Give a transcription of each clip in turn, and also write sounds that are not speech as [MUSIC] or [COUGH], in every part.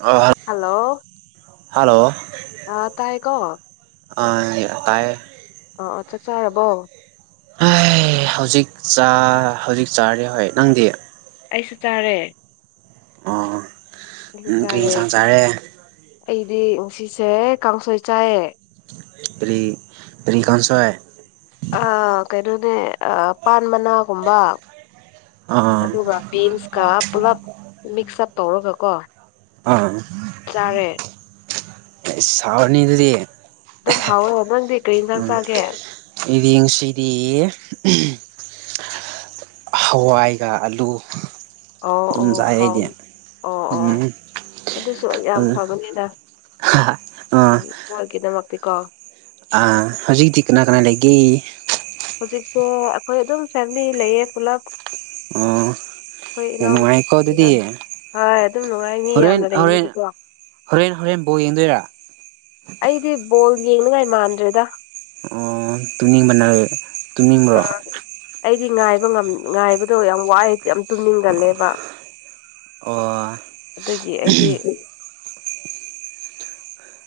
ꯑ hello hello ꯑ ꯇꯥꯏ ꯀꯣ ꯇꯥꯏ ꯑ ꯑ ꯆꯥꯛ ꯆꯥꯔꯕꯣ ꯑꯦ ꯍꯧꯖꯤꯛ ꯍꯧꯖꯤꯛ ꯆꯥꯔꯤ ꯍꯣꯏ ꯅꯪꯗꯤ ꯑꯩꯁꯨ ꯆꯥꯔꯦ ꯑꯣ ꯑꯩꯁꯨ ꯀꯔꯤ ꯁꯪꯁꯔꯦ ꯗꯤ ꯅꯨꯡꯁꯤꯠꯁꯦ ꯀꯥꯡꯁꯣꯏ ꯆꯥꯏꯑ ꯄꯔꯤ ꯄꯔꯤꯀꯁꯣꯏ ꯑꯗꯨꯅꯦ ꯄꯥꯟ ꯃꯅꯥꯒꯨꯝꯕ ꯑꯥ ꯑꯗꯨꯒ ꯕꯤꯟꯁ ꯀ ꯄꯨꯂꯞ ꯃꯤꯛꯁ ꯎꯞ ꯇꯧꯔꯒꯀꯣ ꯑꯥ ꯆꯔꯦ ꯁꯥꯎꯅꯤ ꯑꯗꯨꯗꯤ ꯑꯗꯨꯝ ꯍꯥꯎꯋ ꯅꯪꯗꯤ ꯀꯔꯤ ꯌꯦꯟꯁꯥꯡ ꯆꯥꯒꯦ ꯏꯔꯦꯡꯁꯤꯗꯤ ꯍꯋꯥꯏꯒ ꯑꯂꯨ ꯑꯣ ꯑꯗꯨꯝ ꯑꯣ ꯆꯥꯏ ꯍꯥꯎ ꯑꯩꯗꯤ ꯑꯣ ꯑꯣ ꯎꯝ ꯑꯗꯨꯁꯨ ꯌꯥꯝ ꯐꯕꯅꯤꯗ ꯑꯥ ꯒꯤꯗꯃꯛꯇꯤꯀꯣ ꯍꯧꯖꯤꯛꯇꯤ ꯀꯅꯥ ꯀꯅꯥ ꯂꯩꯒꯦ ꯍꯧꯖꯤꯛꯁꯦ ꯑꯩꯈꯣꯏ ꯑꯗꯨꯝ ꯐꯦꯃꯤꯂꯤ ꯂꯩꯌꯦ ꯄꯨꯂꯞ ꯑ ꯑꯩꯈꯣꯏ ꯏꯅꯥꯎꯅꯨꯄꯤꯁꯤꯡꯅ ꯍ ꯑꯗꯨꯝ ꯅꯨꯡꯉꯥꯏ ꯃꯤ ꯍꯣꯔꯦꯟ ꯌꯥꯝꯅ ꯍꯣꯔꯦꯟ ꯂꯩꯕꯅꯤꯀꯣ ꯍꯣꯔꯦꯟ ꯍꯣꯔꯦꯟꯕꯣ ꯌꯦꯡꯗꯣꯏꯔꯥ ꯑꯩꯗꯤ ꯕꯣꯜ ꯌꯦꯡꯅꯉꯥꯏ ꯃꯥꯟꯗ꯭ꯔꯦꯗ ꯑꯣ ꯇꯨꯡꯅꯤꯡꯕꯅꯥ ꯇꯨꯡꯅꯤꯡꯕ꯭ꯔꯣ ꯑꯥ ꯑꯩꯗꯤ ꯉꯥꯏꯕ ꯉꯥꯏꯕꯗꯣ ꯌꯥꯝ ꯋꯥꯏꯦ ꯌꯥꯝ ꯇꯨꯝꯅꯤꯡꯒꯜꯂꯦꯕ ꯑꯣ ꯑꯗꯨꯗꯒꯤ ꯑꯩꯗꯤ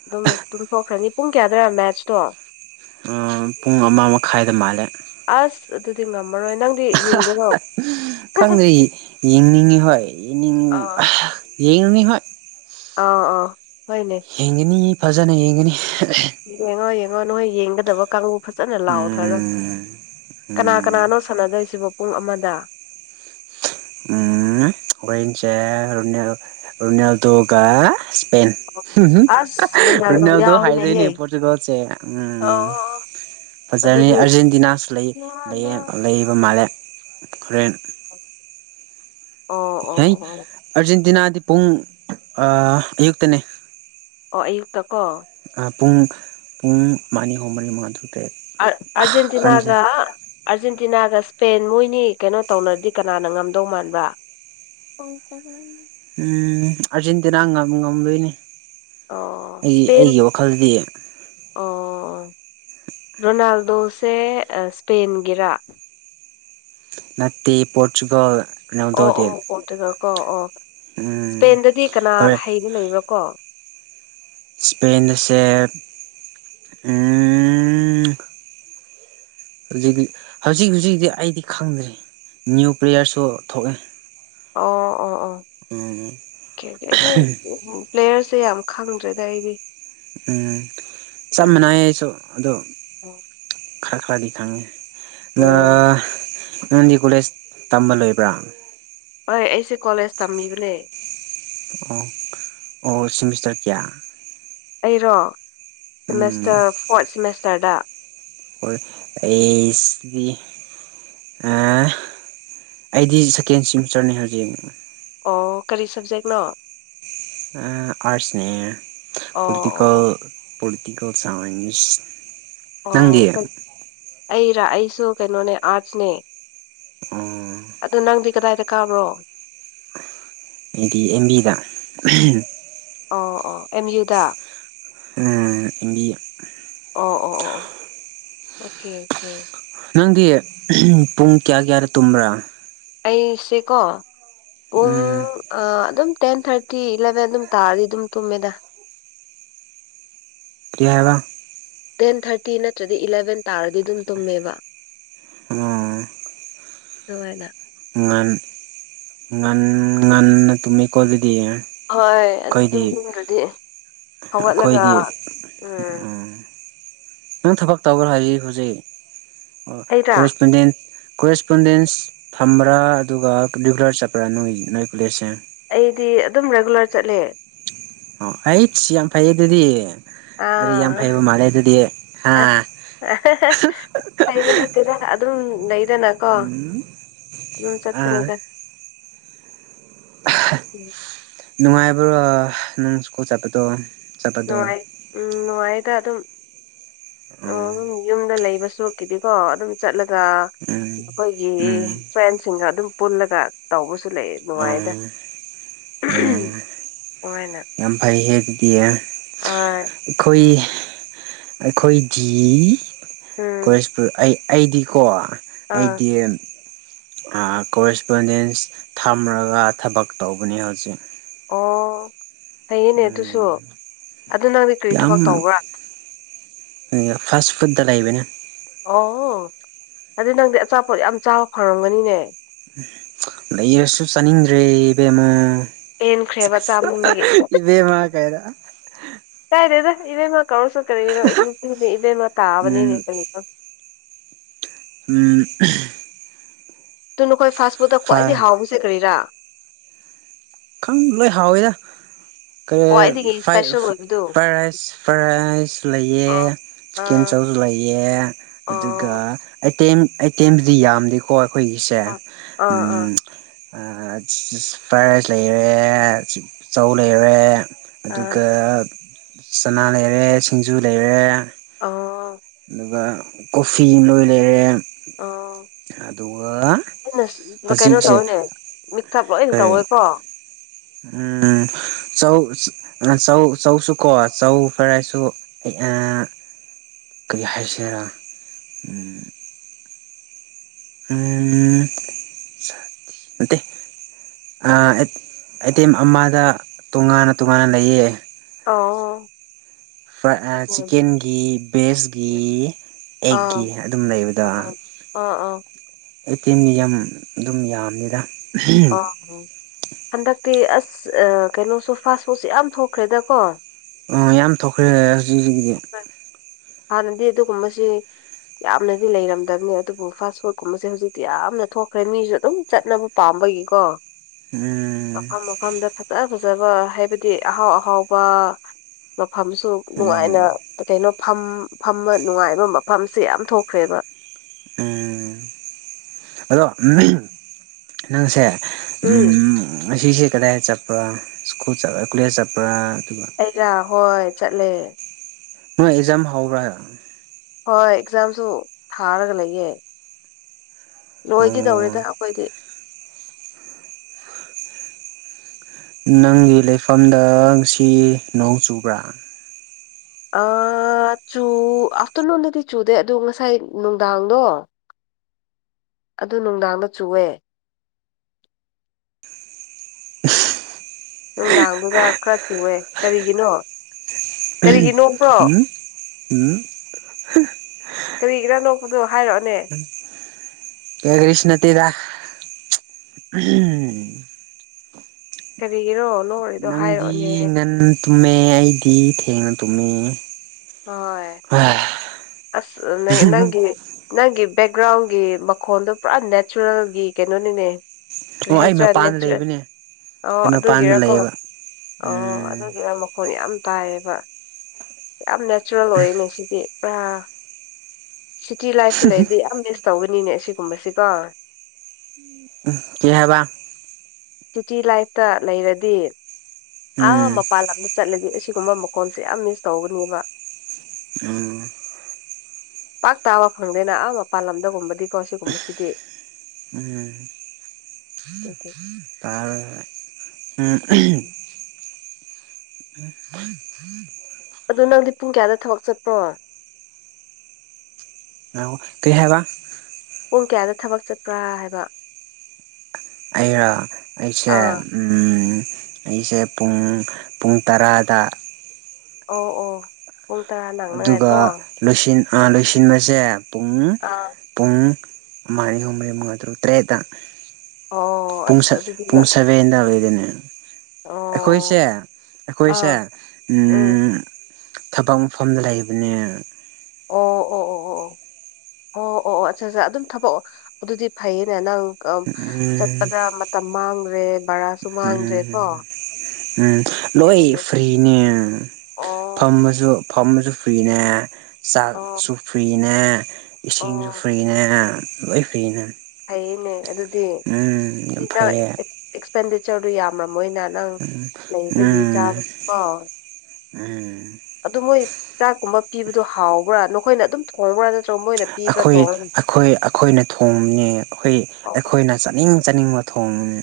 ꯑꯗꯨꯝ ꯇꯨꯝꯊꯣꯛꯈ꯭ꯔꯅꯤ ꯄꯨꯡ ꯀꯌꯥꯗꯏꯔꯥ ꯃꯦꯠꯆꯇꯣ ꯄꯨꯡ ꯑꯃ ꯃꯈꯥꯏꯗ ꯃꯥꯜꯂꯦ ꯑꯁ ꯑꯗꯨꯗꯤ ꯉꯝꯃꯔꯣꯏ ꯅꯪ ꯈꯪꯩ ꯌꯦꯡꯅꯤꯡꯉꯤ ꯍꯣꯏ ꯌꯦꯡꯅꯤꯡ ꯑꯥ ꯌꯦꯡꯅꯤꯡꯉꯤ ꯍꯣꯏ ꯑꯥ ꯑꯥ ꯍꯣꯏꯅꯦ ꯌꯦꯡꯒꯅꯤ ꯐꯖꯅ ꯌꯦꯡꯒꯅꯤ ꯌꯦꯡꯉꯣ ꯌꯦꯡꯉꯣ ꯅꯍꯣꯏ ꯌꯦꯡꯒꯗꯕ ꯀꯥꯡꯕꯨ ꯐꯖꯅ ꯂꯥꯎꯑꯣ ꯊꯔꯣ ꯎꯝ ꯀꯅꯥ ꯎꯝ ꯀꯅꯥꯅꯣ ꯁꯥꯟꯅꯗꯣꯏꯁꯤꯕꯣ ꯄꯨꯡ ꯑꯃꯗ ꯎꯝ ꯍꯈꯣꯏꯁꯦꯜꯗꯒ ꯍ ꯁꯄꯦꯟ ꯑꯁ ꯔꯣꯅꯥꯜꯗꯣ ꯔꯨꯅꯜꯗꯣ ꯌꯥꯎꯏꯅꯦꯍꯦ ꯍꯥꯏꯥꯏꯗꯣꯏꯅꯦ ꯄ ꯆꯩꯒꯁꯦ ꯎꯝ ꯐꯖꯔꯅꯤ ꯑꯗꯨꯗꯤ ꯑꯥꯔꯖꯦꯟꯇꯤꯅꯥꯁꯨ ꯂꯩ ꯂꯩ ꯑꯣ ꯂꯩꯕ ꯃꯥꯜꯂꯦ [UNINTELLIGIBLE] ꯑꯣ ꯍ ꯑꯣ ꯑꯔꯖꯦꯟꯇꯤꯅꯥꯗꯤ ꯄꯨꯡ ꯑꯌꯨꯛꯇꯅꯦ ꯑꯣ ꯑꯌꯨꯛꯇ ꯀꯣ ꯄꯨꯡ ꯄꯨꯡ ꯃꯅꯤ ꯍꯨꯝ ꯃꯔꯤ ꯃꯉꯥ ꯇꯔꯨꯛ ꯇꯔꯦꯠ ꯑ ꯀꯥꯟꯁꯤꯗ ꯑꯔꯖꯦꯟꯇꯅꯥꯒ ꯑꯔꯖꯦꯟꯇꯤꯅꯥꯒ ꯄꯦꯟ ꯃꯣꯏꯅꯤ ꯀꯩꯅꯣ ꯇꯧꯅꯔꯗꯤ ꯀꯅꯥꯅ ꯉꯝꯗꯧ ꯃꯥꯟꯕ꯭ꯔ ꯎꯝ ꯑꯔꯖꯦꯟꯇꯤꯅꯥꯝ ꯉꯝꯗꯣꯏꯅꯤ ꯑꯣ ꯑꯩꯒꯤ ꯏꯁꯄꯦꯟ ꯑꯩꯒꯤ ꯋꯥꯈꯜꯗꯤ ꯑꯣ ꯔꯣꯅꯥꯜꯗꯣꯁꯦ ꯏꯁꯄꯦꯟꯒꯤꯔ ꯇꯤ ꯄꯣꯔꯆꯨꯒꯜ ꯑꯣ ꯔꯣꯅꯥꯜꯗꯣꯗꯤ ꯑꯣ ꯄꯣꯔꯇꯨꯒꯜ ꯀꯣ ꯑꯣ ꯎꯝ ꯏꯁꯄꯦꯟꯗꯗꯤ ꯀꯅꯥ ꯍꯣꯏ ꯍꯩꯕ ꯂꯩꯕ꯭ꯔꯥ ꯀꯣ ꯏꯁꯄꯦꯟꯁꯦ [UNINTELLIGIBLE] ꯍꯧꯖꯤꯛꯇꯤ ꯍꯧꯖꯤꯛ ꯍꯧꯖꯤꯛꯛꯇꯤ ꯑꯩꯗꯤ ꯈꯪꯗ꯭ꯔꯤ ꯅ꯭ꯌꯨ ꯄ꯭ꯂꯦꯌꯔꯁꯨ ꯊꯣꯛꯑꯦ ꯑꯣ ꯑꯣ ꯑꯣ ꯑꯣ ꯎꯝ ꯑꯣꯗꯤ ꯄ꯭ꯂꯦꯔ ꯁꯦ ꯌꯥꯝ ꯈꯪꯗ꯭ꯔꯦꯗ ꯑꯩꯗꯤ ꯎꯝ ꯆꯞ ꯃꯅꯥꯏꯁꯨ ꯑꯗꯣ꯫ ꯈꯥ ꯈꯥꯗꯤ ꯈꯉꯦ꯫ ꯎꯝ ꯅꯥꯟꯗꯤ ꯀꯣꯂꯦꯖ ꯇꯝꯕ ꯂꯣꯏꯕ꯭ꯔꯥ꯫ ꯍꯣꯏ ꯑꯩꯁꯦ ꯀꯣꯂꯦꯖ ꯇꯝꯃꯤꯕꯅꯦ꯫ ꯑꯣ ꯑꯣ ꯁꯤꯃꯤꯁꯇꯔ ꯀꯌꯥ꯫ ꯑꯩꯔꯣ ꯁꯤꯃꯦꯁꯇꯔ ꯐꯣꯔꯠ ꯁꯤꯃꯦꯁꯇꯔꯗ꯫ ꯑꯣ ꯑꯦꯁꯕꯤ ꯑꯩꯗꯤ ꯁꯦꯀꯦꯟ ꯁꯤꯃꯤꯁꯇꯔꯅꯦ ꯍꯧꯖꯤꯛ ꯑꯣ ꯀꯔꯤ ꯁꯕꯖꯦꯛꯅꯣ ꯑꯥꯁꯅꯦ ꯑꯣ ꯄꯣꯂꯤꯇꯤꯀꯦꯟ ꯑꯣ ꯄ꯭ꯔꯛꯇꯤꯀꯦꯜ ꯁꯥꯏꯟꯁ ꯑꯣ ꯅꯪꯒꯤꯦ ꯑꯩꯔꯥ ꯑꯩꯁꯨ ꯀꯩꯅꯣꯅꯦ ꯑꯥꯔꯠꯁꯅꯦ ꯑ ꯑꯗꯨ ꯅꯪꯗꯤ ꯀꯗꯥꯏꯗ ꯀꯥꯕ꯭ꯔꯣ ꯍꯥꯏꯗꯤ ꯑꯦꯝꯕꯤꯗ ꯑꯣ ꯑꯣ ꯑꯦꯝ ꯌꯨꯗ ꯏꯟꯗꯤꯌꯥ ꯑꯣ ꯑꯣ ꯑꯣ ꯑꯣ ꯑꯣꯀꯦ ꯑꯣꯀꯦ ꯅꯪꯒꯤ ꯄꯨꯡ ꯀꯌꯥ ꯀꯌꯥꯗ ꯇꯨꯝꯕ꯭ꯔꯥ ꯑꯩꯁꯦꯀꯣ ꯄꯨꯡ ꯎꯝ ꯑꯗꯨꯝ ꯇꯦꯟ ꯊꯥꯔꯇꯤ ꯏꯂꯚꯦꯟ ꯑꯗꯨꯝ ꯇꯥꯔꯗꯤ ꯑꯗꯨꯝ ꯇꯨꯝꯃꯦꯗ ꯀ꯭ ꯍꯥꯏꯕ ꯇꯦꯟ ꯊꯥꯔꯇꯤ ꯅꯠꯇ꯭ꯔꯗꯤ ꯏꯂꯚꯦꯟ ꯇꯥꯔꯗꯤ ꯑꯗꯨꯝ ꯇꯨꯝꯃꯦꯕ ꯑꯣ ꯍ ꯑꯗ ꯉ ꯉ ꯉꯟꯅ ꯇꯃꯤ ꯀꯣ ꯍꯣꯏ ꯑꯗꯨ ꯑꯗꯨꯝ ꯊ꯭ꯔꯗꯤ ꯍꯧꯒꯠꯂꯒ ꯑꯩꯈꯣꯏꯗꯤ ꯎꯝ ꯅꯪ ꯊꯕꯛ ꯇꯧꯈ꯭ꯔ ꯍꯥꯏꯔꯤ ꯍꯧꯖꯤꯛ ꯑꯣ ꯑꯩꯔꯥ ꯀꯔꯤꯁꯄꯣꯟꯗꯦꯟ ꯀꯣꯔꯦꯁꯄꯣꯟꯗꯦꯟꯁ ꯊꯝꯕ꯭ꯔꯥ ꯑꯗꯨꯒ ꯔꯤꯒꯨꯂꯔ ꯆꯠꯄ꯭ꯔꯥ ꯅꯣꯏ ꯅꯣꯏ ꯄꯨꯂꯦꯁꯁꯦ ꯑꯩꯗꯤ ꯑꯗꯨꯝ ꯔꯦꯒꯨꯂꯔ ꯆꯠꯂꯦ ꯑꯣ ꯑꯩꯠꯁ ꯌꯥꯝ ꯐꯩ ꯑꯗꯨꯗꯤ ꯑꯗꯨꯗꯤ ꯌꯥꯝ ꯐꯩꯕ ꯃꯥꯜꯂꯦ ꯑꯗꯨꯗꯤ ꯍꯥ ꯑꯁꯩꯕ ꯅꯔ ꯑꯗꯨꯝ ꯂꯩꯗꯅ ꯀꯣ ꯎꯝ ꯑꯗꯨꯝ ꯑꯥ ꯆꯠꯇꯠꯇ꯭ꯔꯤꯗ ꯎꯝ ꯅꯨꯡꯉꯥꯏꯕ꯭ꯔꯣ ꯅꯪ ꯁ꯭ꯀꯣꯜ ꯆꯠꯄꯗꯣ ꯆꯠꯄꯗꯣ ꯅꯨꯡꯉꯥꯏ ꯎꯝ ꯅꯨꯡꯉꯥꯏꯗ ꯑꯗꯨꯝ ꯑꯣ ꯑꯗꯨꯝ ꯌꯨꯝꯗ ꯂꯩꯕ ꯁꯣꯛꯈꯤꯗꯤꯀꯣ ꯑꯗꯨꯝ ꯆꯠꯂꯒ ꯑ ꯎꯝ ꯑꯩꯈꯣꯏꯒꯤ ꯎꯝ ꯐ꯭ꯔꯦꯟꯁ ꯁꯤꯡꯒ ꯑꯗꯨꯝ ꯄꯨꯜꯂꯒ ꯇꯧꯕꯁꯨ ꯂꯩ ꯑꯣ ꯅꯨꯡꯉꯥꯏꯗ ꯑꯣ ꯑꯣꯏꯅ ꯌꯥꯝ ꯐꯩ ꯍꯥꯏ ꯑꯗꯨꯗꯤ ꯑꯩꯈꯣꯏ ꯑꯩꯈꯣꯏꯗꯤ ꯎꯝ ꯀꯁꯄꯨꯔ ꯑꯩ ꯑꯩꯗꯤꯀꯣ ꯑꯥ ꯑꯩꯗꯤ ꯀꯣꯔꯦꯁꯄꯣꯟꯗꯦꯟꯁ ꯊꯝꯔꯒ ꯊꯕꯛ ꯇꯧꯕꯅꯦ ꯍꯧꯖꯤꯛ ꯑꯣ ꯐꯩꯌꯦꯅꯦ ꯑꯗꯨꯁꯨ ꯎꯝ ꯑꯗꯨ ꯅꯪꯗꯤ ꯀꯔꯤ ꯊꯕꯛ ꯇꯧꯕ꯭ꯔꯥ ꯐ ꯐꯨꯗꯗ ꯂ ꯂꯩꯕꯅ ꯑꯣ ꯑꯗꯨ ꯅꯪꯗꯤ ꯑꯆꯥꯄꯣꯠ ꯌꯥꯝ ꯆꯥꯕ ꯐꯪꯉꯝꯒꯅꯤꯅꯦ ꯂꯩꯔꯁꯨ ꯆꯥꯅꯤꯡꯗ꯭ꯔꯦ ꯏꯕꯦꯝꯃꯣ ꯄꯦꯟꯈ꯭ꯔꯦꯕ ꯆꯥꯃ ꯑꯃꯒꯤꯒꯤ ꯏꯕꯦꯝꯃ ꯀꯩꯗ ꯀꯥꯏꯗꯣꯏꯗ ꯏꯕꯦꯝ ꯃꯥ ꯀꯧꯁꯨ ꯀꯔꯤꯔꯣ ꯏꯕꯦꯝꯃꯥ ꯎꯝ ꯇꯥꯕꯅꯤꯅꯦ ꯀꯔꯤꯗꯣ ꯎꯝ ꯑꯗꯨ ꯅꯈꯣꯏ ꯐꯥꯁ ꯐꯨꯠꯇ ꯈ꯭ꯋꯥꯏꯗꯒꯤ ꯍꯥꯎꯕꯁꯦ ꯀꯔꯤꯔꯥ ꯈꯪ ꯂꯣꯏ ꯍꯥꯎꯋꯗ ꯈ꯭ꯋꯥꯏꯗꯒꯤ ꯐꯥꯏ ꯏꯁꯄꯦꯁꯦꯜ ꯑꯣꯏꯕꯗꯨ ꯐ꯭ꯔꯥꯏ ꯔꯥꯏꯁ ꯂꯩꯑ ꯑꯥ ꯆꯤꯛꯀꯦꯟ ꯑꯥ ꯆꯧꯁꯨ ꯂꯩꯌꯦ ꯑꯗꯨꯒ ꯑꯥ ꯑꯥꯏꯇꯦꯝ ꯑꯥꯏꯇꯦꯝꯁꯤꯗꯤ ꯌꯥꯝꯗꯦꯀꯣ ꯑꯩꯈꯣꯏꯒꯤꯁꯦ ꯑꯥ ꯎꯝ ꯐ꯭ꯔꯥꯏ ꯔꯥꯏꯁ ꯂꯩꯔꯦ ꯆꯧ ꯂꯩꯔꯦ ꯑꯥ ꯑꯗꯨꯒ ꯆꯅꯥ ꯂꯩꯔꯦ ꯁꯤꯡꯖꯨ ꯂꯩꯔꯦ ꯑꯥ ꯑꯗꯨꯒ ꯀꯣꯐꯤ ꯂꯣꯏ ꯂꯩꯔꯦ ꯑꯗꯨꯒ ꯍꯧꯖꯤꯛꯁꯦ ꯃꯤꯛꯊꯥꯞ ꯂꯣꯏꯅ ꯀꯔꯤ ꯇꯧꯋꯦꯀꯣ ꯎꯝ ꯆꯧ ꯆꯧ ꯆꯧ ꯁꯨ ꯀꯣ ꯆꯧ ꯐꯔꯥꯏꯁꯨ ꯀꯔꯤ ꯍꯥꯏꯁꯤ ꯔꯥ ꯑ ꯅꯠꯇ ꯑꯥꯏꯇꯦꯝ ꯑꯃꯗ ꯇꯣꯉꯥꯟꯅ ꯇꯣꯉꯥꯟꯅ ꯂꯩꯌꯦ ꯑꯣ ꯑꯥ ꯆꯤꯀꯦꯟꯒꯤ ꯚꯦꯖꯒꯤ ꯑꯦꯛꯒꯤ ꯑꯗꯨꯝ ꯂꯩꯕꯗꯣ ꯑꯥ ꯑꯥ ꯑꯩ ꯇꯤꯅꯤ ꯌꯥꯝ ꯑꯗꯨꯝ ꯌꯥꯝꯅꯤꯗ ꯑ ꯍꯟꯗꯛꯇꯤ ꯑꯁ ꯀꯩꯅꯣꯁꯨ ꯐꯥꯁ ꯐꯨꯗꯁꯦ ꯌꯥꯝ ꯊꯣꯛꯈ꯭ꯔꯦꯗꯀꯣ ꯑꯣ ꯌꯥꯝ ꯊꯣꯛꯈ꯭ꯔꯦ ꯍꯧꯖꯤꯛ ꯍꯧꯖꯤꯛꯀꯤꯗꯤ ꯍꯥꯟꯅꯗꯤ ꯑꯗꯨꯒꯨꯝꯕꯁꯤ ꯌꯥꯝꯅꯗꯤ ꯂꯩꯔꯝꯗꯕꯅꯦ ꯑꯗꯨꯕꯨ ꯐꯥꯁ ꯐꯨꯗꯀꯨꯝꯕꯁꯦ ꯍꯧꯖꯤꯛꯇꯤ ꯌꯥꯝꯅ ꯊꯣꯛꯈ꯭ꯔꯦ ꯃꯤꯁꯨ ꯑꯗꯨꯝ ꯆꯠꯅꯕ ꯄꯥꯝꯕ ꯎꯝ ꯃꯐꯝ ꯃꯐꯝꯗ ꯐꯖ ꯐꯖ ꯐꯖꯕ ꯍꯥꯏꯕꯗꯤ ꯑꯍꯥꯎ ꯑꯍꯥꯎꯕ ꯃꯐꯝꯁꯨ ꯎꯝ ꯅꯨꯡꯉꯥꯏꯅ ꯀꯩꯅꯣ ꯐꯝ ꯐꯝꯕ ꯅꯨꯡꯉꯥꯏꯕ ꯃꯐꯝꯁꯦ ꯌꯥꯝ ꯊꯣꯛꯈ꯭ꯔꯦꯕ ꯎꯝ ꯑꯗꯣ ꯅꯪꯁꯦ ꯎꯝ ꯁꯤꯁꯤꯦ ꯀꯗꯥꯏ ꯆꯄ꯭ꯔꯨ ꯆ ꯀꯨꯂ ꯆꯄꯂ ꯑꯩꯔꯥ ꯍꯣꯏ ꯆꯠꯂꯦ ꯅ ꯑꯦꯛꯖꯥꯝ ꯍꯧꯥꯎꯔ ꯍꯣꯏ ꯑꯦꯛꯖꯥꯝꯁꯨ ꯊꯥꯔꯒ ꯂꯩꯌꯦꯦ ꯂꯣꯏꯒꯤꯗꯧꯔꯤꯗ ꯑꯩꯈꯣꯏꯗꯤ ꯅꯪꯒꯤ ꯂꯩꯐꯝꯗ ꯉ ꯁꯤ ꯅꯣꯡ ꯆꯨꯕ꯭ꯔꯥ ꯆꯨ ꯑꯥꯐꯇꯔꯅꯨꯟꯗꯗꯤ ꯆꯨꯗꯦ ꯑꯗꯨ ꯉꯁꯥꯏ ꯅꯨꯡꯗꯥꯡꯗꯣ ꯑꯗꯨ ꯅꯨꯡꯗꯥꯡꯗ ꯆꯨꯑꯦ ꯅꯨꯡꯗꯥꯡꯗꯨꯗ ꯈꯔ ꯆꯨꯑꯦ ꯀꯔꯤꯒꯤꯅꯣ ꯀꯔꯤꯒꯤ ꯅꯣꯛꯄ꯭ꯔꯣ ꯎꯝ ꯎꯝ ꯀꯔꯤꯒꯤꯔꯥ ꯅꯣꯛꯄꯗꯣ ꯍꯥꯏꯔꯛꯑꯣꯅꯦ ꯀ꯭ꯔꯤꯁꯅ ꯇꯗ ꯀꯔꯤꯒꯤꯔꯣ ꯅꯣꯛꯔꯤꯗꯣ ꯅꯪꯗꯤ ꯍꯥꯏꯔꯛꯑꯣꯅꯦ ꯉꯟ ꯇꯨꯝꯃꯦ ꯑꯩꯗꯤ ꯊꯦꯡꯅ ꯇꯨꯝꯃꯦ ꯍꯣꯏ ꯑꯁ ꯅ ꯅꯪꯒꯤ ꯅꯪꯒꯤ ꯕꯦꯛꯒ꯭ꯔꯥꯎꯟꯒꯤ ꯃꯈꯣꯟꯗꯣ ꯄꯨꯔꯥ ꯅꯦꯆꯔꯦꯜꯒꯤ ꯀꯩꯅꯣꯅꯤꯅꯦ ꯑꯣ ꯑꯩ ꯃꯄꯥꯟꯗ ꯀ꯭ꯔꯤꯍꯦꯁ꯭ꯔꯆ ꯂꯩꯕꯅꯦ ꯑꯣ ꯑꯩ ꯃꯄꯥꯟꯗ ꯑꯗꯨꯒꯤꯔꯀꯣ ꯂꯩꯌꯦꯕ ꯑꯣ ꯎꯝ ꯑꯗꯨꯒꯤꯔ ꯃꯈꯣꯟ ꯌꯥꯝ ꯇꯥꯏꯌꯦꯕ ꯌꯥꯝ ꯅꯦꯆꯔꯦꯜ ꯑꯣꯏꯅꯦ ꯁꯤꯗꯤ ꯄꯨꯔꯥ ꯁꯤꯇꯤ ꯂꯥꯏꯐꯇ ꯂꯩꯔꯗꯤ ꯌꯥꯝ ꯃꯤꯁ ꯇꯧꯕ ꯅꯤꯅꯦ ꯑꯁꯤꯒꯨꯝꯕꯁꯤꯀꯣ ꯀ ꯍꯥꯏꯕ ꯁꯤꯤꯇꯤ ꯂꯥꯏꯐꯇ ꯂꯩꯔꯗꯤ ꯑꯥ ꯎꯝ ꯃꯄꯥꯟ ꯂꯝꯗ ꯆꯠꯂꯗꯤ ꯑꯁꯤ ꯁꯨꯝꯕ ꯃꯈꯣꯟꯜꯁꯦ ꯌꯥꯝ ꯃꯤꯁ ꯇꯧꯒꯅꯦꯕ ꯎꯝ ꯄꯥꯛ ꯇꯥꯕ ꯐꯪꯗꯦꯅ ꯑꯥ ꯃꯄꯥꯥꯟ ꯂꯝꯗꯒꯨꯝꯕꯗꯤꯀꯣ ꯁꯤꯒꯨꯝꯕꯁꯤꯗꯤ ꯎꯝ ꯑꯗꯨ ꯇꯔ ꯎꯝ ꯑꯗꯨꯣ ꯅꯪꯗꯤ ꯄꯨꯡ ꯀꯌꯥꯗ ꯊꯕꯛ ꯆꯠꯄ꯭ꯔꯣ ꯑ ꯇ ꯍꯥꯏꯕ ꯄꯨꯡ ꯀꯌꯥꯗ ꯊꯕꯛ ꯆꯠꯄ꯭ꯔꯥ ꯍꯥꯏꯕ ꯑꯔ ꯑꯩꯁꯦ ꯑꯥ ꯎ ꯑꯩꯁꯦ ꯄꯨꯡ ꯄꯨꯡ ꯇꯔꯥꯗ ꯑꯣ ꯑꯣ ꯄꯨꯡ ꯇꯔꯥ ꯑꯗꯨꯒ ꯅꯪꯅꯉꯥꯏꯀꯣ ꯂꯣꯏꯁꯤꯟꯕꯁꯦ ꯄꯨꯡ ꯑꯥ ꯄꯨꯡ ꯃꯥꯥꯏ ꯎꯔꯤ ꯃ ꯉ ꯑꯗꯨ꯭ꯔꯨ ꯇ꯭ꯔꯦꯗ ꯑꯣ ꯄꯨꯡ ꯑꯁ ꯑꯗꯨꯗꯤ ꯅ ꯄꯨꯡ ꯁꯕꯦꯟꯗ ꯑꯣꯏꯗꯅꯦ ꯑꯣ ꯑꯩꯣꯏꯁꯦꯣꯏꯁꯦ ꯑꯥ ꯎꯝ ꯊꯕꯛ ꯃꯐꯝꯗ ꯂꯩꯕꯅꯦ ꯑꯣ ꯑꯣ ꯑꯣ ꯑꯣ ꯑꯣ ꯑꯠꯆꯥ ꯑꯠꯆꯥ ꯑꯗꯨꯝ ꯊꯕꯛ ꯑꯗꯨꯗꯤ ꯐꯩꯌꯦꯅꯦ ꯅꯪ ꯑ ꯎꯝ ꯆꯠꯄꯗ ꯃꯇꯝ ꯃꯥꯡꯗ꯭ꯔꯦ ꯚꯔꯥꯁꯨ ꯃꯥꯡꯗ꯭ꯔꯦ ꯎꯝ ꯀꯣ ꯎꯝ ꯂꯣꯏ ꯐ꯭ꯔꯤꯅꯦ ꯑꯣ ꯐꯝꯃꯁꯨ ꯐꯝꯁꯨ ꯐ꯭ꯔꯤꯅꯦ ꯑꯣ ꯆꯥꯛꯁꯨ ꯐꯔꯤꯅꯦ ꯏꯁꯤꯡꯁꯨꯨ ꯑꯣ ꯐ꯭ꯔꯤꯅ ꯂꯣꯏ ꯐꯨꯔꯤꯅ ꯐꯩꯌꯦꯅꯦ ꯑꯗꯨꯗꯤ ꯌꯥꯝ ꯑꯗꯨꯅ ꯐꯩꯌꯦ ꯑꯦꯛꯁꯄꯦꯟꯗꯤꯆꯔꯗꯨ ꯌꯥꯝꯕ ꯃꯣꯏꯅ ꯅꯪ ꯂꯩꯕꯒꯤ ꯎꯝ ꯆꯥꯕꯒꯤꯀꯣ ꯎꯝ ꯑꯗꯨ ꯃꯣꯏ ꯆꯥꯛꯀꯨꯝꯕ ꯄꯤꯕꯗꯣ ꯍꯥꯎꯕ꯭ꯔꯥ ꯅꯈꯣꯏꯅ ꯑꯗꯨꯝ ꯊꯣꯡꯕ꯭ꯔꯥ ꯅꯠꯇ꯭ꯔꯒ ꯃꯣꯏꯅ ꯄꯤꯕ꯭ꯔꯥ ꯑꯩꯈꯣꯏ ꯊꯣꯡꯉꯒ ꯑꯩꯈꯣꯏ ꯑꯩꯈꯣꯏꯅ ꯊꯣꯡꯅꯤ ꯑꯩꯈꯣꯏ ꯑꯣ ꯑꯩꯈꯣꯏꯅ ꯆꯥꯅꯤꯡ ꯆꯥꯅꯤꯡꯕ ꯊꯣꯅꯨꯃꯤ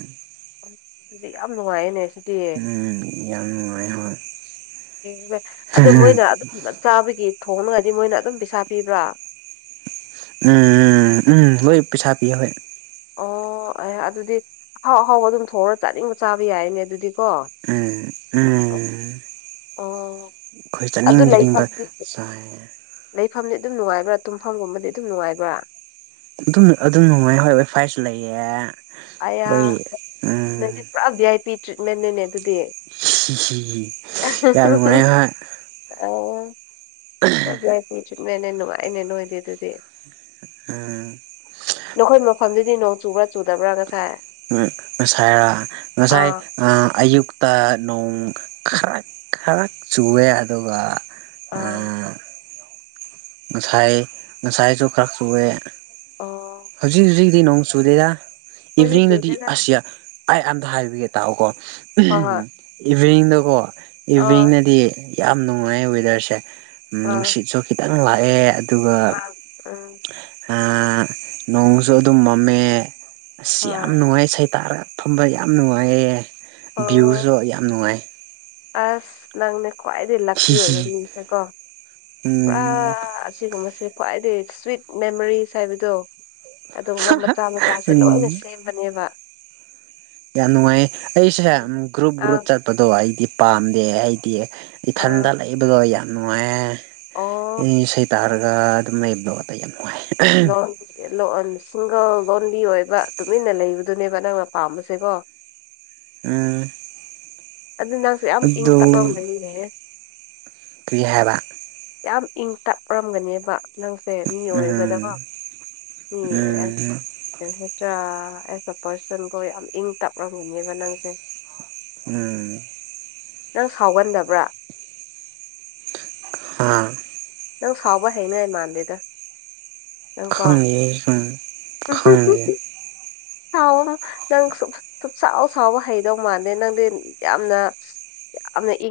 ꯑꯗꯨꯗꯤ ꯌꯥꯝ ꯅꯨꯡꯉꯥꯏꯌꯦꯅꯦ ꯁꯤꯗꯤ ꯎ ꯌꯥꯝꯡ ꯅꯨꯡꯉꯥꯏꯍ ꯑꯦ ꯑꯗꯨ ꯃꯣꯏꯅ ꯑꯗꯨꯝ ꯆꯥꯕꯒꯤ ꯊꯣꯡꯅꯉꯗꯤ ꯃꯣꯏꯅ ꯑꯗꯨꯝ ꯄꯩꯁꯥ ꯄꯤꯕ꯭ꯔꯥ ꯎꯝ ꯎꯝ ꯎꯝ ꯂꯣꯏ ꯄꯁꯥ ꯄꯤ ꯍꯣꯏ ꯑꯣ ꯑꯦ ꯑꯗꯨꯗꯤ ꯑꯍꯥꯎ ꯑꯍꯥꯎꯕ ꯑꯗꯨꯝ ꯊꯣꯡꯑꯒ ꯆꯥꯅꯤꯡꯕ ꯆꯥꯕ ꯌꯥꯏꯅꯦ ꯑꯗꯨꯗꯤ ꯎꯝ ꯎꯝ ꯑꯣ ꯑꯩꯈꯣꯏ ꯑꯗꯨ ꯆꯠꯅꯤꯡꯖꯅꯤꯡꯕ ꯆꯥꯏ ꯃꯐꯝꯗꯤ ꯑꯗꯨꯝ ꯅꯨꯡꯉꯥꯏꯕ꯭ꯔꯥ ꯇꯨꯝꯐꯝꯒꯨꯝꯕꯗꯤ ꯑꯗꯨꯝ ꯅꯨꯡꯉꯥꯏꯕ꯭ꯔꯥ ꯑꯗꯨꯝ ꯑꯗꯨꯝ ꯅꯨꯡꯉꯥꯏ ꯍꯣꯏ ꯍꯣꯏ ꯐꯥꯏꯁꯨ ꯂꯩꯌꯦꯦ ꯑꯌꯥ ꯅꯗꯤ ꯄꯨꯔꯥ ꯚ ꯑꯥꯏ ꯄꯤ ꯇ꯭ꯔꯤꯠꯃꯦꯟꯅꯤꯅꯦ ꯑꯗꯨꯗꯤ ꯌꯥꯝ ꯅꯨꯡꯉꯥꯏ ꯍꯣꯏ ꯑꯣ ꯆꯅꯅꯦꯟꯅꯣ ꯑꯩꯅꯦ ꯅ ꯑꯣꯏꯗꯤ ꯑꯗꯨꯗꯤ ꯎꯝ ꯅꯈꯣꯏ ꯃꯐꯝꯗꯨꯗꯤ ꯅꯣꯡ ꯆꯨꯕ꯭ꯔꯥ ꯆꯨꯗꯕ꯭ꯔꯥ ꯉꯁꯥꯏ ꯎꯝ ꯉꯁꯥꯏꯔ ꯉꯁꯥꯏ ꯑꯥ ꯑꯌꯨꯛꯇ ꯅꯣꯡ ꯈꯔ ꯈꯔꯛ ꯆꯨꯑꯦ ꯑꯗꯨꯒ ꯑꯥ ꯉꯁꯥꯏ ꯉꯁꯥꯏꯁꯨ ꯈꯔꯛꯇꯣꯛꯑꯦ ꯑꯣ ꯍꯧꯖꯤꯛ ꯍꯧꯖꯤꯛ ꯑꯗꯨꯗꯤ ꯅꯣꯡ ꯆꯨꯗꯦꯗ ꯑꯩꯈꯣꯏꯗꯤ ꯏꯚꯤꯅꯤꯡꯗꯨꯗꯤ ꯆꯨꯗꯦꯗ ꯑꯁ ꯑꯩ ꯑꯝꯇ ꯍꯥꯏꯕꯤꯒꯦ ꯇꯥꯛꯑꯣꯀꯣ ꯍꯣꯏ ꯍꯣꯏ ꯏꯚꯤꯅꯤꯡꯗꯀꯣ ꯏꯚꯤꯅꯤꯡꯅꯗꯤ ꯌꯥꯝ ꯅꯨꯡꯉꯥꯏ ꯋꯦꯗꯔꯁꯦ ꯑ ꯅꯨꯡꯁꯤꯠꯁꯨ ꯈꯤꯇꯪ ꯂꯥꯛꯑꯦ ꯑ ꯎꯝ ꯑꯥ ꯅꯣꯡꯁꯨ ꯑꯗꯨꯝ ꯃꯝꯃꯦ ꯑꯁ ꯌꯥꯝ ꯍꯣꯏ ꯅꯨꯡꯉꯥꯏ ꯏꯁꯩ ꯇꯥꯥꯔꯒ ꯐꯝꯕ ꯌꯥꯝ ꯅꯨꯡꯉꯥꯏꯌꯦ ꯑꯣ ꯚ꯭ꯌꯨꯁꯨ ꯌꯥꯝ ꯅꯨꯡꯉꯥꯏ ꯑꯁ ꯅꯪꯅꯦ ꯈ꯭ꯋꯥꯏꯗꯩ ꯂꯛꯀꯤ ꯑꯣꯏꯕ ꯍꯤꯍꯤ ꯃꯤꯁꯦꯀꯣ ꯄꯨꯔꯥ ꯎꯝ ꯑꯁꯤꯒꯨꯝꯕꯁꯤ ꯈ꯭ꯋꯥꯏꯗꯩ ꯁ꯭ꯋꯤꯠ ꯃꯦꯃꯣꯔꯤꯁ ꯍꯥꯏꯕꯗꯨ ꯑꯗꯨꯒꯨꯝꯕ ꯃꯆꯥ ꯃꯆꯥꯁꯦ ꯂꯣꯏꯅ ꯎꯝ ꯁꯦꯝꯕꯅꯦꯕ ꯌꯥꯝ ꯅꯨꯡꯉꯥꯏ ꯑꯩꯁꯦ ꯒ꯭ꯔꯨꯞ ꯒ꯭ꯔꯨꯞ ꯑꯥ ꯆꯠꯄꯗꯣ ꯑꯩꯗꯤ ꯄꯥꯝꯗꯦ ꯍꯥꯏꯗꯤ ꯏꯊꯟꯗ ꯑꯥ ꯂꯩꯕꯗꯣ ꯌꯥꯝ ꯅꯨꯡꯉꯥꯏꯌꯦ ꯑꯣ ꯎꯝ ꯏꯁꯩ ꯇꯥꯔꯒ ꯑ ꯑꯗꯨꯝꯗ ꯂꯩꯕꯗꫭ ꯂꯣꯟ ꯑꯦꯂꯣꯟ ꯁꯤꯡꯒꯜ ꯂꯣꯟꯂꯤ ꯑꯣꯏꯕ ꯇꯨꯃꯤꯟꯅ ꯂꯩꯕꯗꯨꯅꯦꯕ ꯅꯪꯅ ꯄꯥꯝꯕꯁꯦꯀꯣ ꯎꯝ ꯑꯗꯨ ꯅꯪꯁꯨꯦ ꯌꯥꯝ ꯏꯪ ꯇꯞꯔꯝꯗꯧ ꯃꯤ ꯃꯥꯜꯂꯦ ꯀꯔꯤꯍꯥꯏꯕ ꯌꯥꯝ ꯏꯪ ꯇꯞ ꯔꯝꯒꯅꯦꯕ ꯅꯪꯁꯦ ꯃꯤ ꯎꯝ ꯑꯣꯏꯒꯗꯕ ꯃꯤ ꯎꯝ ꯑꯦꯁ ꯀꯩ ꯍꯥꯏꯁꯤꯔꯥ ꯑꯦꯁ ꯑꯦ ꯄꯔꯁꯟꯒꯣ ꯌꯥꯝ ꯏꯪ ꯇꯞꯂꯝꯝꯒꯅꯦꯕ ꯅꯪꯁꯦ ꯎꯝ ꯅꯪ ꯁꯥꯎꯒꯟꯗꯕ꯭ꯔꯥ ꯍꯥꯥ ꯅꯪ ꯁꯥꯎꯕ ꯍꯩꯅꯉꯥꯥꯏ ꯃꯥꯟꯗꯦꯗ ꯅꯪ ꯀꯣ ꯈꯪꯗꯦ ꯁꯨꯝ ꯈꯪꯗꯦ ꯁꯥꯎ ꯅꯪ ꯁꯨꯛꯁꯥꯎ ꯁꯥꯎꯕ ꯍꯩꯗꯧ ꯃꯥꯥꯟꯗꯦ ꯅꯪꯗꯤ ꯌꯥꯝꯅ ꯌꯥꯝꯅ ꯏꯪ